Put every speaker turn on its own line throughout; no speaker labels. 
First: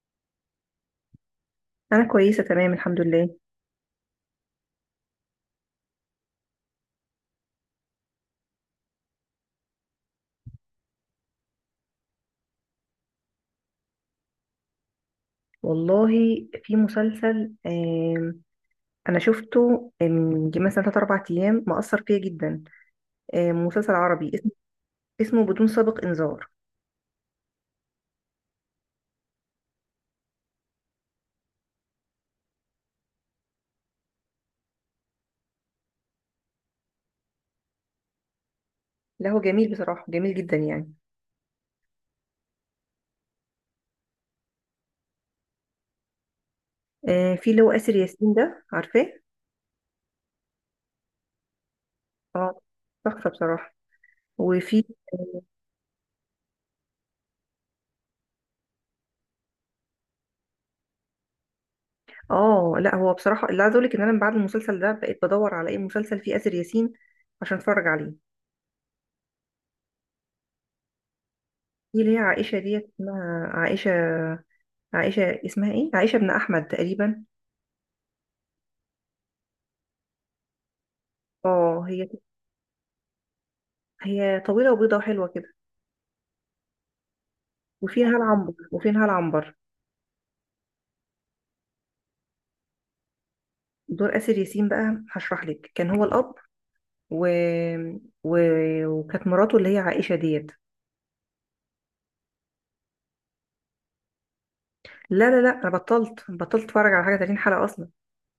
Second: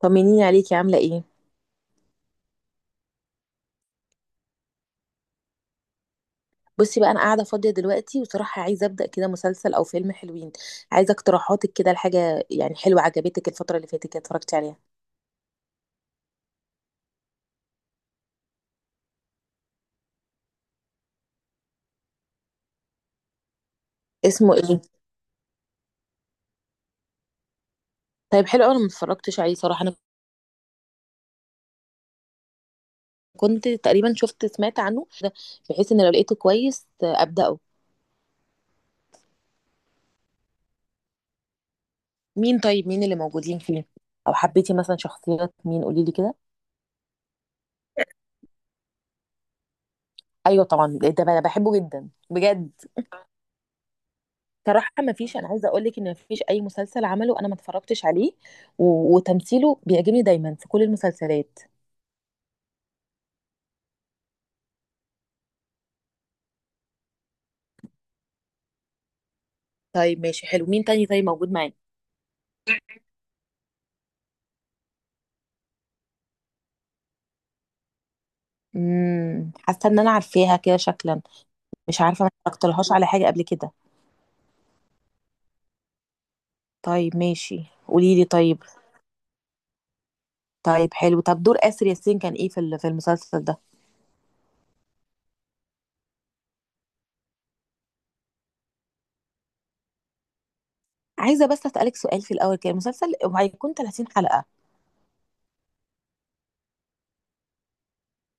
طمنيني عليكي عاملة ايه؟
انا كويسه تمام، الحمد لله.
بصي بقى انا قاعدة فاضية دلوقتي، وصراحة عايزة ابدأ كده مسلسل او فيلم حلوين. عايزة اقتراحاتك كده لحاجة يعني حلوة عجبتك الفترة اللي فاتت كده، اتفرجتي عليها؟
والله، في مسلسل انا شفته من يجي مثلا 3 4 ايام، مأثر فيا جدا. مسلسل عربي اسمه.
اسمه ايه؟
اسمه بدون سابق انذار.
طيب حلو أوي، انا ما اتفرجتش عليه صراحة. انا كنت تقريبا شفت سمعت عنه، بحيث ان لو لقيته كويس ابدأه.
لا، هو جميل بصراحه، جميل جدا يعني.
مين طيب، مين اللي موجودين فيه؟ او حبيتي مثلا شخصيات مين، قولي لي كده؟
في اللي هو آسر ياسين ده، عارفاه.
ايوه طبعا ده بقى انا بحبه جدا
اه.
بجد.
تحفه بصراحه. وفي
صراحة ما فيش، أنا عايزة أقول لك إن ما فيش أي مسلسل عمله أنا ما اتفرجتش عليه. وتمثيله بيعجبني دايما في كل المسلسلات.
اه، لا هو بصراحه اللي عايزه اقول لك ان انا من بعد المسلسل ده بقيت بدور على اي مسلسل فيه آسر ياسين عشان اتفرج عليه.
طيب ماشي حلو، مين تاني طيب موجود معانا؟
في اللي هي عائشه ديت، اسمها عائشه. اسمها ايه، عائشه بن احمد تقريبا.
حاسة إن أنا عارفاها كده شكلا،
اه،
مش
هي.
عارفة، ما اتفرجتلهاش على حاجة قبل كده.
هي طويلة وبيضة وحلوة كده.
طيب ماشي.
وفيها
قولي لي
العنبر
طيب.
وفيها العنبر
طيب حلو، طب دور آسر ياسين كان إيه في المسلسل ده؟
دور آسر ياسين بقى، هشرح لك، كان هو الأب، و... و... وكانت مراته اللي هي عائشة ديت.
عايزة بس أسألك سؤال في الأول، كده المسلسل هيكون 30 حلقة؟
لا لا لا، أنا بطلت أتفرج على حاجة 30 حلقة أصلا.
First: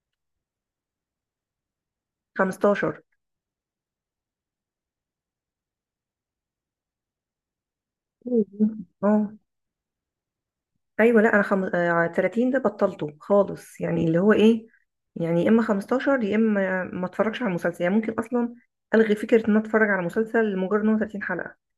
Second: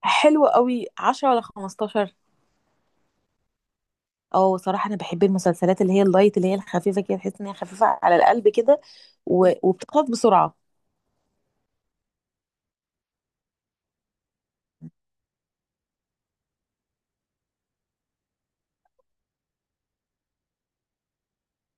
حلو قوي، 10 ولا 15؟
15.
اه، صراحة انا بحب المسلسلات اللي هي اللايت، اللي هي الخفيفة كده، تحس ان هي خفيفة على القلب كده
اه،
وبتخلص بسرعة.
أيوة. لا، أنا خم... آه، 30 ده بطلته خالص، يعني اللي هو إيه، يعني يا إما 15 يا إما ما أتفرجش على المسلسل، يعني ممكن أصلا ألغي فكرة إن أنا أتفرج على مسلسل لمجرد إن هو 30 حلقة.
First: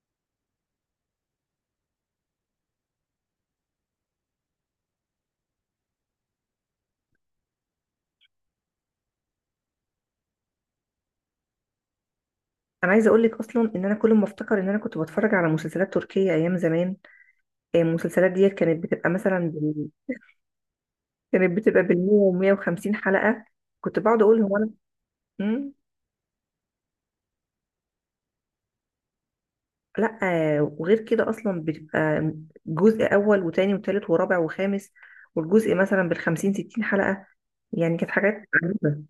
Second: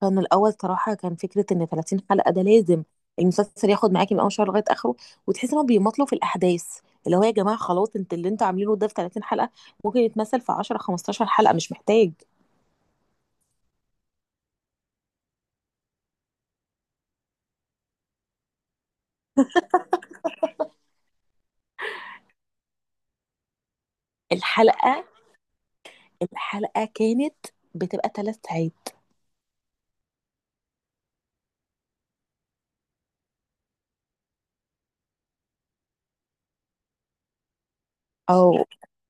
كان الاول صراحة كان فكرة ان 30 حلقة ده لازم المسلسل ياخد معاكي من اول شهر لغاية اخره، وتحس انهم بيمطلوا في الاحداث، اللي هو يا جماعة خلاص انت اللي انتوا عاملينه ده في 30 حلقة، ممكن يتمثل في 10 15 حلقة، مش محتاج.
انا عايزه اقول لك اصلا ان انا كل ما افتكر ان انا كنت بتفرج على مسلسلات تركيه ايام زمان. المسلسلات ديت كانت بتبقى بال100 و150 حلقه. كنت بقعد اقول هو انا.
الحلقة،
مم؟
الحلقة كانت بتبقى 3 ساعات.
لا. وغير كده اصلا بتبقى جزء اول وتاني وتالت ورابع وخامس، والجزء مثلا بالخمسين ستين حلقه. يعني كانت حاجات
اه.
عجيبه.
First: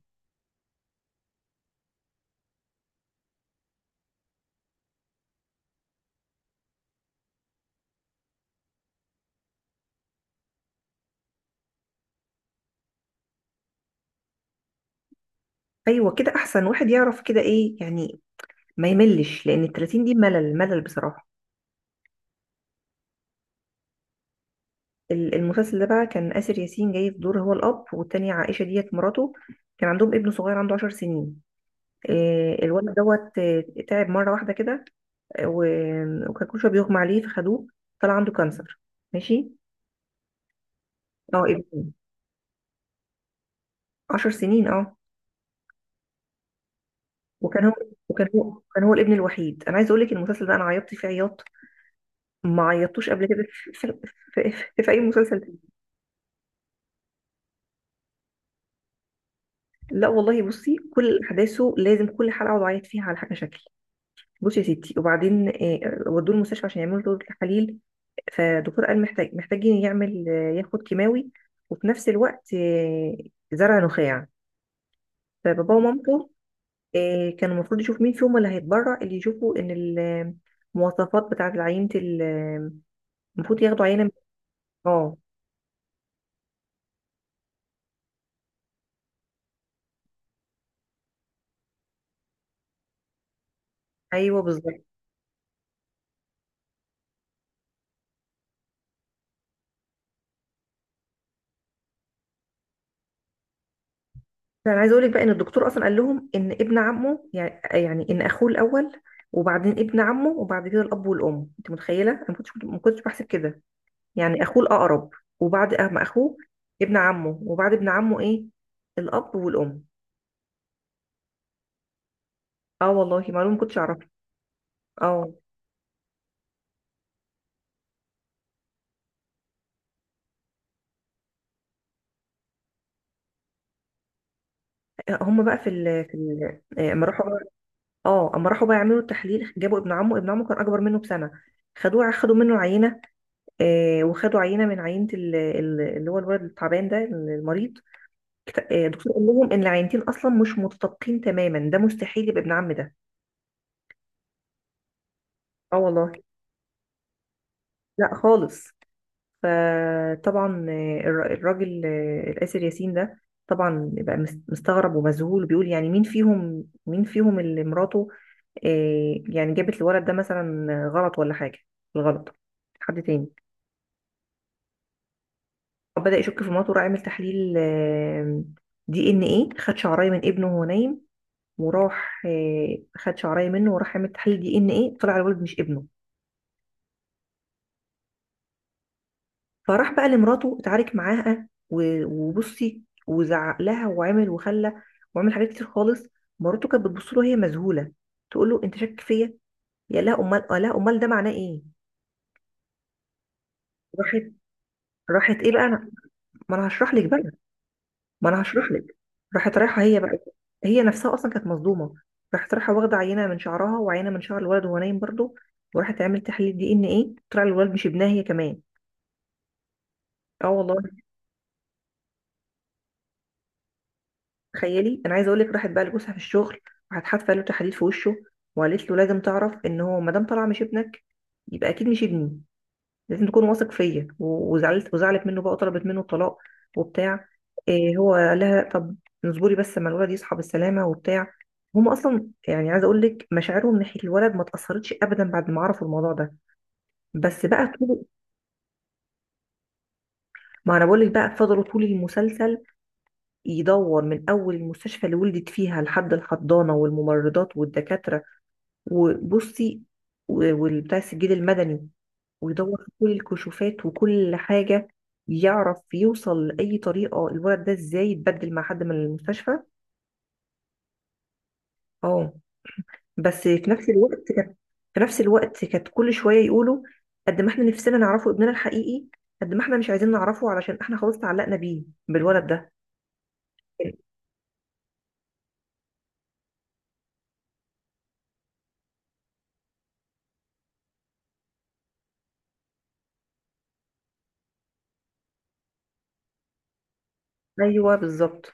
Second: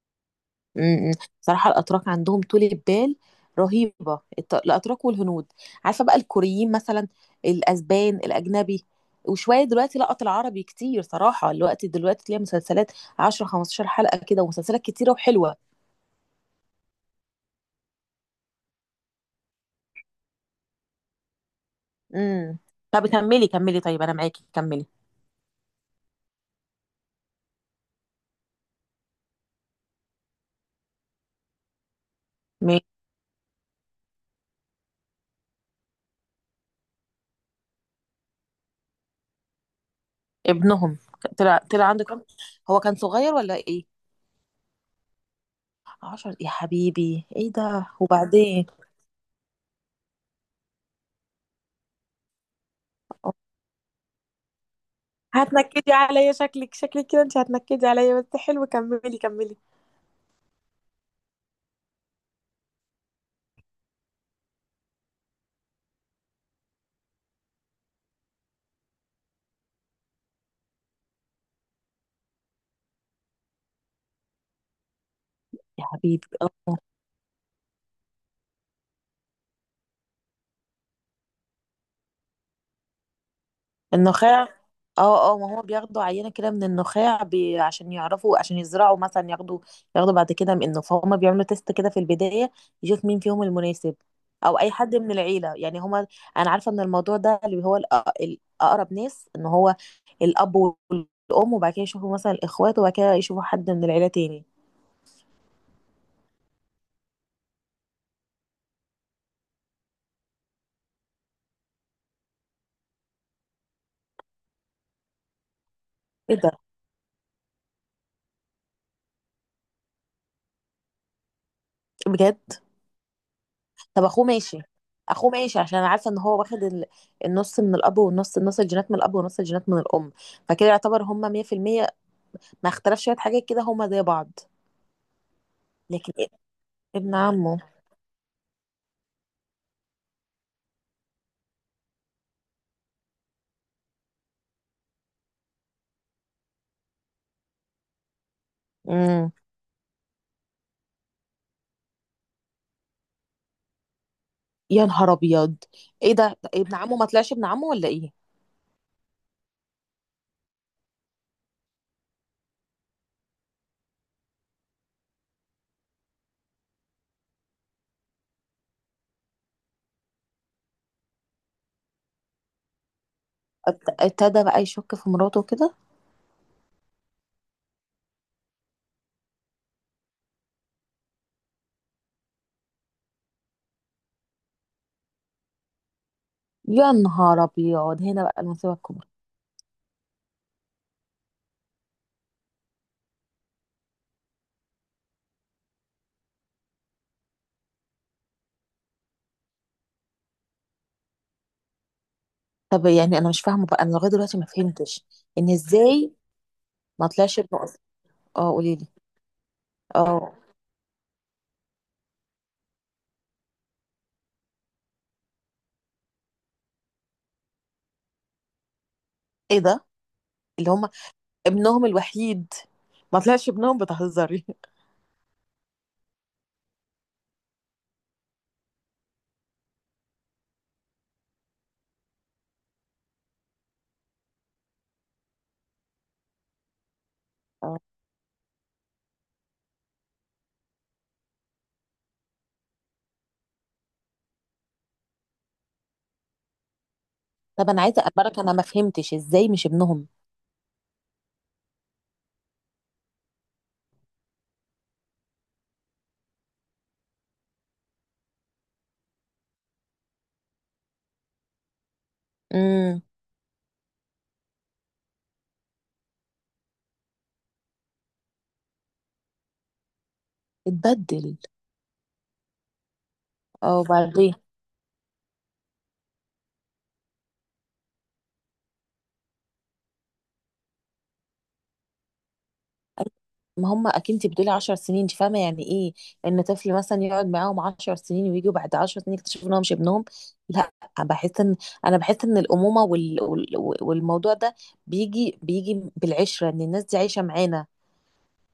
امم امم. صراحة الأتراك عندهم طولة بال رهيبة، الأتراك والهنود، عارفة بقى الكوريين مثلا، الأسبان، الأجنبي. وشوية دلوقتي لقط العربي كتير صراحة، الوقت دلوقتي تلاقي مسلسلات 10 15 حلقة كده، ومسلسلات كتيرة وحلوة.
ايوه، كده احسن، واحد يعرف كده ايه يعني، ما يملش، لان التلاتين دي ملل ملل بصراحه.
امم طب كملي كملي طيب، أنا معاكي، كملي.
المسلسل ده بقى كان آسر ياسين جاي في دور هو الأب، والتانية عائشة ديت مراته. كان عندهم ابن صغير، عنده 10 سنين.
م-
الولد دوت تعب مرة واحدة كده. وكان كل شوية بيغمى عليه، فخدوه طلع عنده كانسر. ماشي.
ابنهم
اه،
طلع
ابن.
عنده كام، هو كان صغير ولا إيه؟
عشر سنين، اه.
10؟ يا حبيبي إيه
وكان هو
ده،
وكان هو
وبعدين؟
كان هو الابن الوحيد. انا عايزه اقول لك المسلسل ده انا عيطت فيه عياط ما عيطتوش قبل كده في اي مسلسل تاني.
هتنكدي عليا، شكلك شكلك كده انت هتنكدي عليا، بس حلو كملي كملي.
لا والله، بصي كل احداثه، لازم كل حلقه اقعد اعيط فيها على حاجه شكل. بصي يا ستي، وبعدين ودوه المستشفى عشان يعملوا له تحاليل. فالدكتور قال محتاجين يعمل ياخد كيماوي، وفي نفس الوقت زرع نخاع. فبابا
يا حبيبي
ومامته
اه.
كانوا المفروض يشوفوا مين فيهم اللي هيتبرع، اللي يشوفوا ان المواصفات بتاعة العينة المفروض ياخدوا عينة
النخاع.
اه.
اه اه، ما هو بياخدوا عينة كده من النخاع عشان يعرفوا، عشان يزرعوا مثلا ياخدوا، ياخدوا بعد كده منه، فهم بيعملوا تيست كده في البداية يشوف مين فيهم المناسب.
ايوه،
او اي
بالظبط.
حد من العيلة يعني، هما انا عارفة ان الموضوع ده اللي هو الاقرب ناس ان هو الاب والام، وبعد كده يشوفوا مثلا الاخوات، وبعد كده يشوفوا حد من العيلة تاني.
فانا عايزه اقول لك بقى ان الدكتور اصلا قال لهم ان ابن عمه، يعني ان اخوه الاول، وبعدين ابن عمه، وبعد كده الاب والام. انت متخيله، انا ما كنتش بحسب كده، يعني اخوه الاقرب، وبعد أم
ايه
اخوه
ده،
ابن عمه، وبعد ابن عمه ايه، الاب والام.
بجد؟
اه والله، معلومه ما كنتش
طب
اعرفها.
اخوه ماشي. اخوه
اه.
ماشي عشان انا عارفه ان هو واخد النص من الاب، والنص نص الجينات من الاب ونص الجينات من الام، فكده يعتبر هما 100%، ما اختلف شويه حاجات كده، هما زي بعض.
هم بقى في ال
لكن
في
إيه؟
ال آه، اما
ابن عمه؟
اه، اما راحوا بقى يعملوا التحليل، جابوا ابن عمه كان اكبر منه بسنه. خدوا منه عينه، آه، وخدوا عينه من عينه اللي هو الولد التعبان ده، المريض. الدكتور قال
امم.
لهم ان العينتين اصلا مش متطابقين تماما، ده مستحيل يبقى ابن عم ده.
يا نهار ابيض،
اه والله.
ايه ده؟ ابن عمه ما طلعش ابن عمه ولا ايه؟
لا خالص. فطبعا الراجل الآسر ياسين ده طبعا بقى مستغرب ومذهول، بيقول يعني مين فيهم اللي مراته يعني جابت الولد ده مثلا غلط، ولا حاجة الغلط، حد تاني.
ابتدى بقى يشك في مراته كده.
بدأ يشك في مراته، راح عمل تحليل دي ان ايه، خد شعرايه من ابنه وهو نايم، وراح خد شعرايه منه وراح عمل تحليل دي ان ايه، طلع الولد مش ابنه.
يا نهار ابيض، هنا بقى المصيبه الكبرى.
فراح بقى لمراته، اتعارك معاها وبصي، وزعق لها وعمل وخلى وعمل حاجات كتير خالص. مراته كانت بتبص له وهي مذهوله، تقول له انت شاك فيا؟ يا لا امال، ده معناه ايه؟
طب يعني انا مش فاهمه بقى، انا لغايه
راحت،
دلوقتي ما فهمتش،
راحت
ان
ايه بقى انا.
ازاي
ما انا هشرح لك
ما
بقى.
طلعش ابنه اصلا؟
ما انا
اه،
هشرح
قولي لي.
لك. راحت رايحه هي بقى.
اه،
هي نفسها اصلا كانت مصدومه. راحت رايحه واخده عينه من شعرها وعينه من شعر الولد وهو نايم برضه، وراحت عملت تحليل دي ان ايه، طلع الولد مش ابنها هي كمان.
ايه ده؟
اه
اللي
والله.
هما ابنهم الوحيد ما طلعش ابنهم؟ بتهزري؟
تخيلي، انا عايزه اقول لك راحت بقى لجوزها في الشغل. راحت حادفه له تحديد في وشه، وقالت له لازم تعرف ان هو ما دام طلع مش ابنك، يبقى اكيد مش ابني، لازم تكون واثق فيا. وزعلت منه بقى، وطلبت منه الطلاق وبتاع.
اه.
إيه، هو قال لها طب اصبري بس اما الولد يصحى بالسلامه وبتاع. هم اصلا يعني، عايزه اقول لك مشاعرهم ناحيه الولد ما اتاثرتش ابدا بعد ما عرفوا الموضوع ده. بس
طب
بقى
انا عايزه
طول
اخبرك، انا ما فهمتش ازاي مش ابنهم.
ما انا بقول لك بقى، فضلوا طول المسلسل يدور من اول المستشفى اللي ولدت فيها، لحد الحضانه والممرضات والدكاتره، وبصي، والبتاع، السجل المدني، ويدور في
امم.
كل الكشوفات وكل حاجة، يعرف يوصل لأي طريقة الولد ده ازاي يتبدل مع حد من المستشفى.
اتبدل؟
اه. بس في
اه،
نفس الوقت
وبعدين؟
كانت في نفس الوقت كانت كل شوية يقولوا، قد ما احنا نفسنا نعرفه ابننا الحقيقي، قد ما احنا مش عايزين نعرفه، علشان احنا خلاص تعلقنا بيه، بالولد ده.
ما هم اكيد، انت بتقولي 10 سنين، انت فاهمه يعني ايه ان طفل مثلا يقعد معاهم 10 سنين، ويجوا بعد 10 سنين يكتشفوا ان هو مش ابنهم؟ لا، بحس ان، انا بحس ان الامومه والموضوع ده بيجي بيجي بالعشره، ان الناس دي عايشه معانا.
ايوه بالظبط.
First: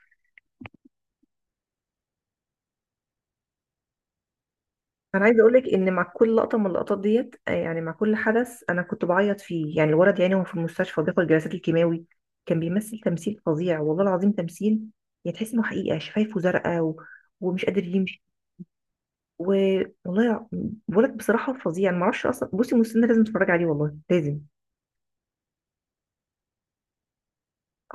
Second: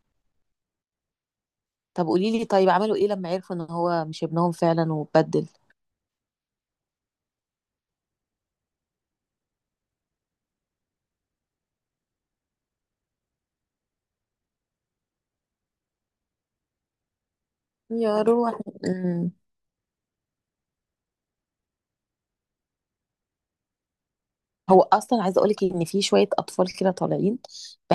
طب قولي لي طيب، عملوا ايه لما عرفوا ان هو مش ابنهم فعلا
انا عايزه
واتبدل؟
اقولك ان مع كل لقطه من اللقطات ديت يعني مع كل حدث انا كنت بعيط فيه. يعني الولد، يعني هو في المستشفى بياخد جلسات الكيماوي، كان بيمثل تمثيل فظيع والله العظيم، تمثيل. يعني تحس انه حقيقه، شفايفه زرقاء، ومش قادر
يا
يمشي،
روح.
و... والله يع- ولد بصراحه فظيع. انا ما اعرفش اصلا، بصي مستنى، لازم تتفرج عليه والله، لازم.
هو اصلا عايزه اقولك ان في شويه اطفال كده طالعين،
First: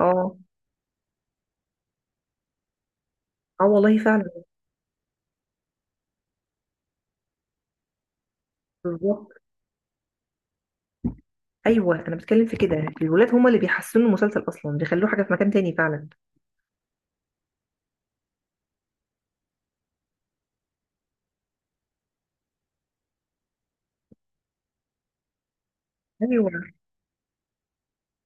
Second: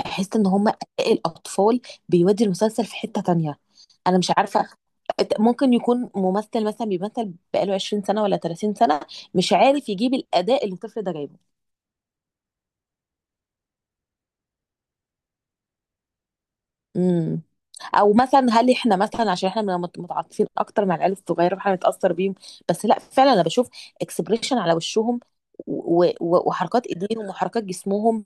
اه،
ان هم الاطفال بيودي المسلسل في حته تانية.
اه والله
انا
فعلا.
مش عارفه، ممكن يكون ممثل مثلا بيمثل بقاله 20 سنه ولا 30 سنه،
بالظبط،
مش عارف يجيب الاداء اللي الطفل ده جايبه.
ايوه انا بتكلم في كده. الولاد هما اللي بيحسنوا المسلسل اصلا، بيخلوه حاجه في مكان تاني فعلا.
امم او مثلا هل احنا مثلا عشان احنا بنبقى متعاطفين اكتر مع العيال الصغيره فاحنا نتاثر بيهم؟ بس لا فعلا انا بشوف اكسبريشن على وشهم
ايوه.
وحركات ايديهم وحركات جسمهم،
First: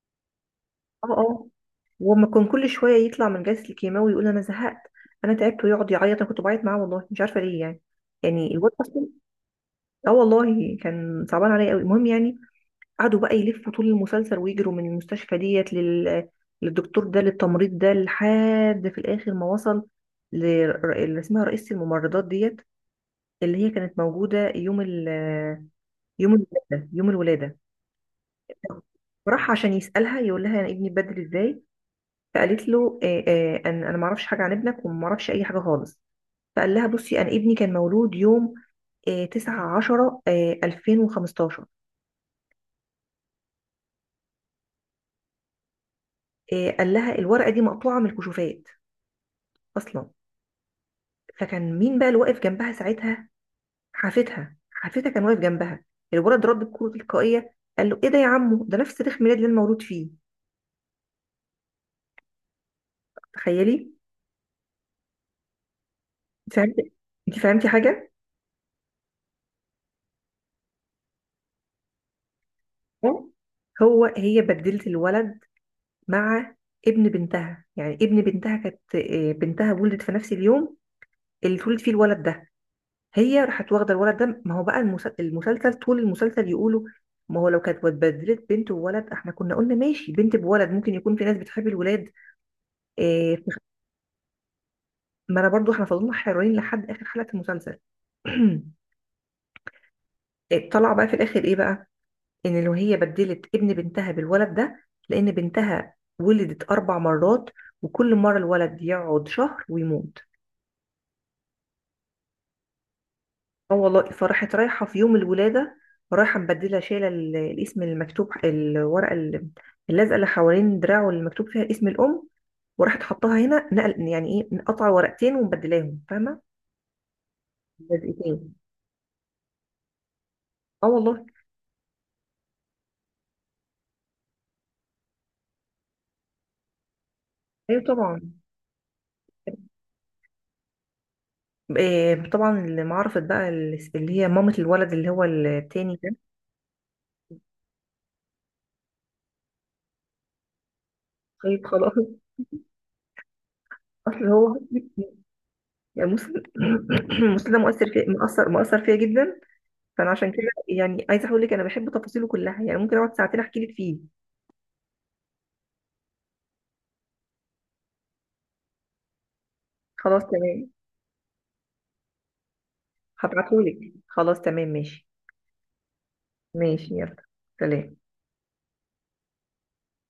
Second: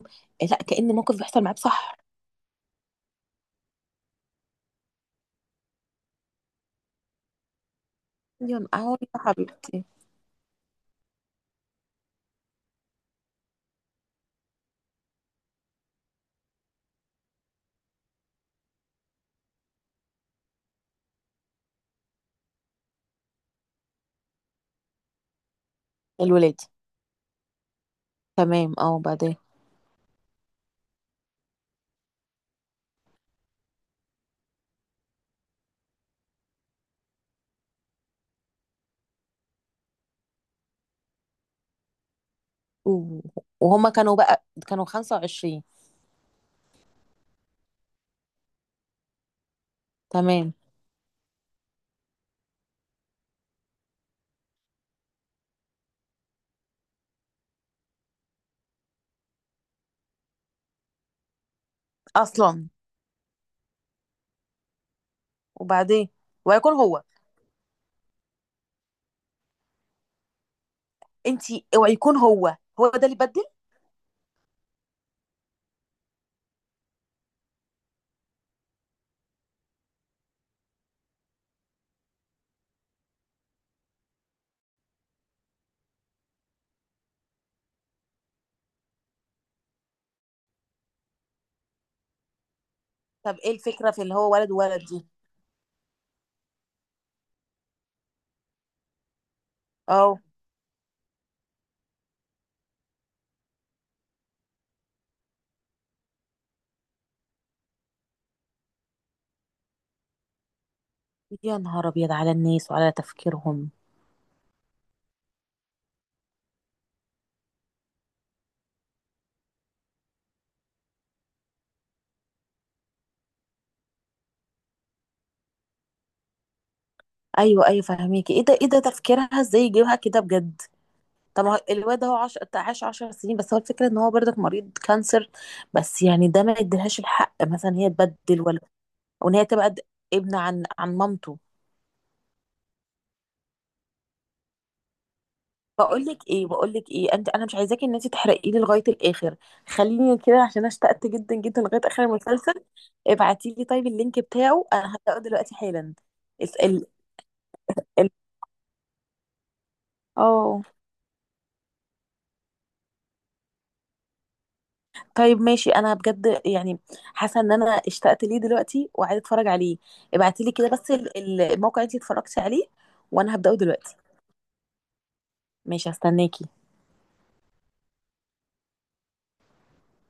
لا كأن
اه،
موقف بيحصل
اه،
معاه بصح.
وما كان كل شويه يطلع من جلسه الكيماوي يقول انا زهقت، انا تعبت، ويقعد يعيط. انا كنت بعيط معاه والله، مش عارفه ليه يعني، يعني
يا
الواد
نهار
اصلا،
يا حبيبتي.
اه والله كان صعبان عليا قوي. المهم يعني، قعدوا بقى يلفوا طول المسلسل ويجروا من المستشفى ديت للدكتور ده، للتمريض ده، لحد في الاخر ما وصل ل- اللي اسمها رئيسة الممرضات ديت، اللي هي كانت موجوده
الولادي،
يوم الولاده.
تمام، اه، وبعدين؟
راح عشان يسألها، يقول لها انا ابني اتبدل ازاي؟ فقالت له أن أنا ما أعرفش حاجة عن ابنك، وما أعرفش أي حاجة خالص. فقال لها بصي، أنا ابني كان مولود يوم 9 10 2015.
و- وهما كانوا بقى كانوا 25.
قال لها الورقة دي مقطوعة من الكشوفات أصلا.
تمام.
فكان مين بقى اللي واقف جنبها ساعتها؟ حافتها كان واقف جنبها الولد، رد بكرة تلقائية قال له إيه ده يا عمو؟ ده نفس تاريخ ميلاد اللي أنا مولود فيه.
اصلا؟
تخيلي.
وبعدين؟
أنت
ويكون
فهمتي
هو؟
أنت فهمتي حاجة؟
انتي اوعي يكون هو، هو ده اللي
آه.
بدل؟
هي بدلت الولد مع ابن بنتها. يعني ابن بنتها كانت بنتها ولدت في نفس اليوم اللي اتولد فيه الولد ده. هي راحت واخده الولد ده. ما هو بقى المسلسل طول المسلسل يقولوا، ما هو لو كانت اتبدلت بنت وولد، احنا كنا قلنا ماشي، بنت بولد ممكن يكون في ناس بتحب الولاد. آه،
طب ايه
في-
الفكره في اللي هو ولد وولد دي؟
ما انا برضو، احنا فضلنا حيرانين لحد اخر حلقه المسلسل.
اه.
طلع بقى في الاخر ايه بقى، ان لو هي بدلت ابن بنتها بالولد ده، لان بنتها ولدت 4 مرات، وكل مره الولد يقعد شهر ويموت.
يا نهار ابيض على الناس وعلى تفكيرهم.
اه والله، فراحت رايحة في يوم الولادة، رايحة مبدلة، شايلة الاسم المكتوب الورقة اللازقة اللي حوالين دراعه، اللي مكتوب فيها اسم الأم، وراحت حطاها هنا نقل. يعني ايه، مقطعة ورقتين ومبدلاهم، فاهمة؟
ايوه ايوه، فهميكي. ايه
لزقتين.
ده، ايه ده تفكيرها ازاي يجيبها كده بجد؟
اه والله.
طب ما هو الواد ده هو عاش 10 سنين بس، هو الفكره ان هو برضك مريض كانسر، بس يعني ده ما يديلهاش الحق مثلا
ايوه
هي
طبعا.
تبدل. ولا وان هي تبقى ابن عن مامته.
إيه طبعا، اللي ما عرفت بقى اللي هي مامة الولد اللي هو التاني
بقول
ده.
لك ايه، بقول لك ايه انت، انا مش عايزاكي ان انت تحرقي لي لغايه الاخر، خليني كده عشان اشتقت جدا جدا
طيب
لغايه
خلاص.
اخر المسلسل. ابعتي لي طيب اللينك
اصل هو
بتاعه، انا هبداه دلوقتي حالا.
يعني مسلم.
اسال.
مسلم ده مؤثر في،
ال-
مؤثر فيا جدا. فانا عشان كده
اه،
يعني عايزه اقول لك انا بحب تفاصيله كلها، يعني ممكن اقعد ساعتين احكي لك فيه.
طيب ماشي انا بجد يعني، حاسه ان انا اشتقت ليه دلوقتي وعايزه اتفرج عليه.
خلاص
ابعتي لي كده
تمام.
بس الموقع اللي انت اتفرجتي عليه، وانا هبداه
هبعتهولك،
دلوقتي.
خلاص تمام، ماشي.
ماشي هستناكي.
ماشي، يلا. سلام.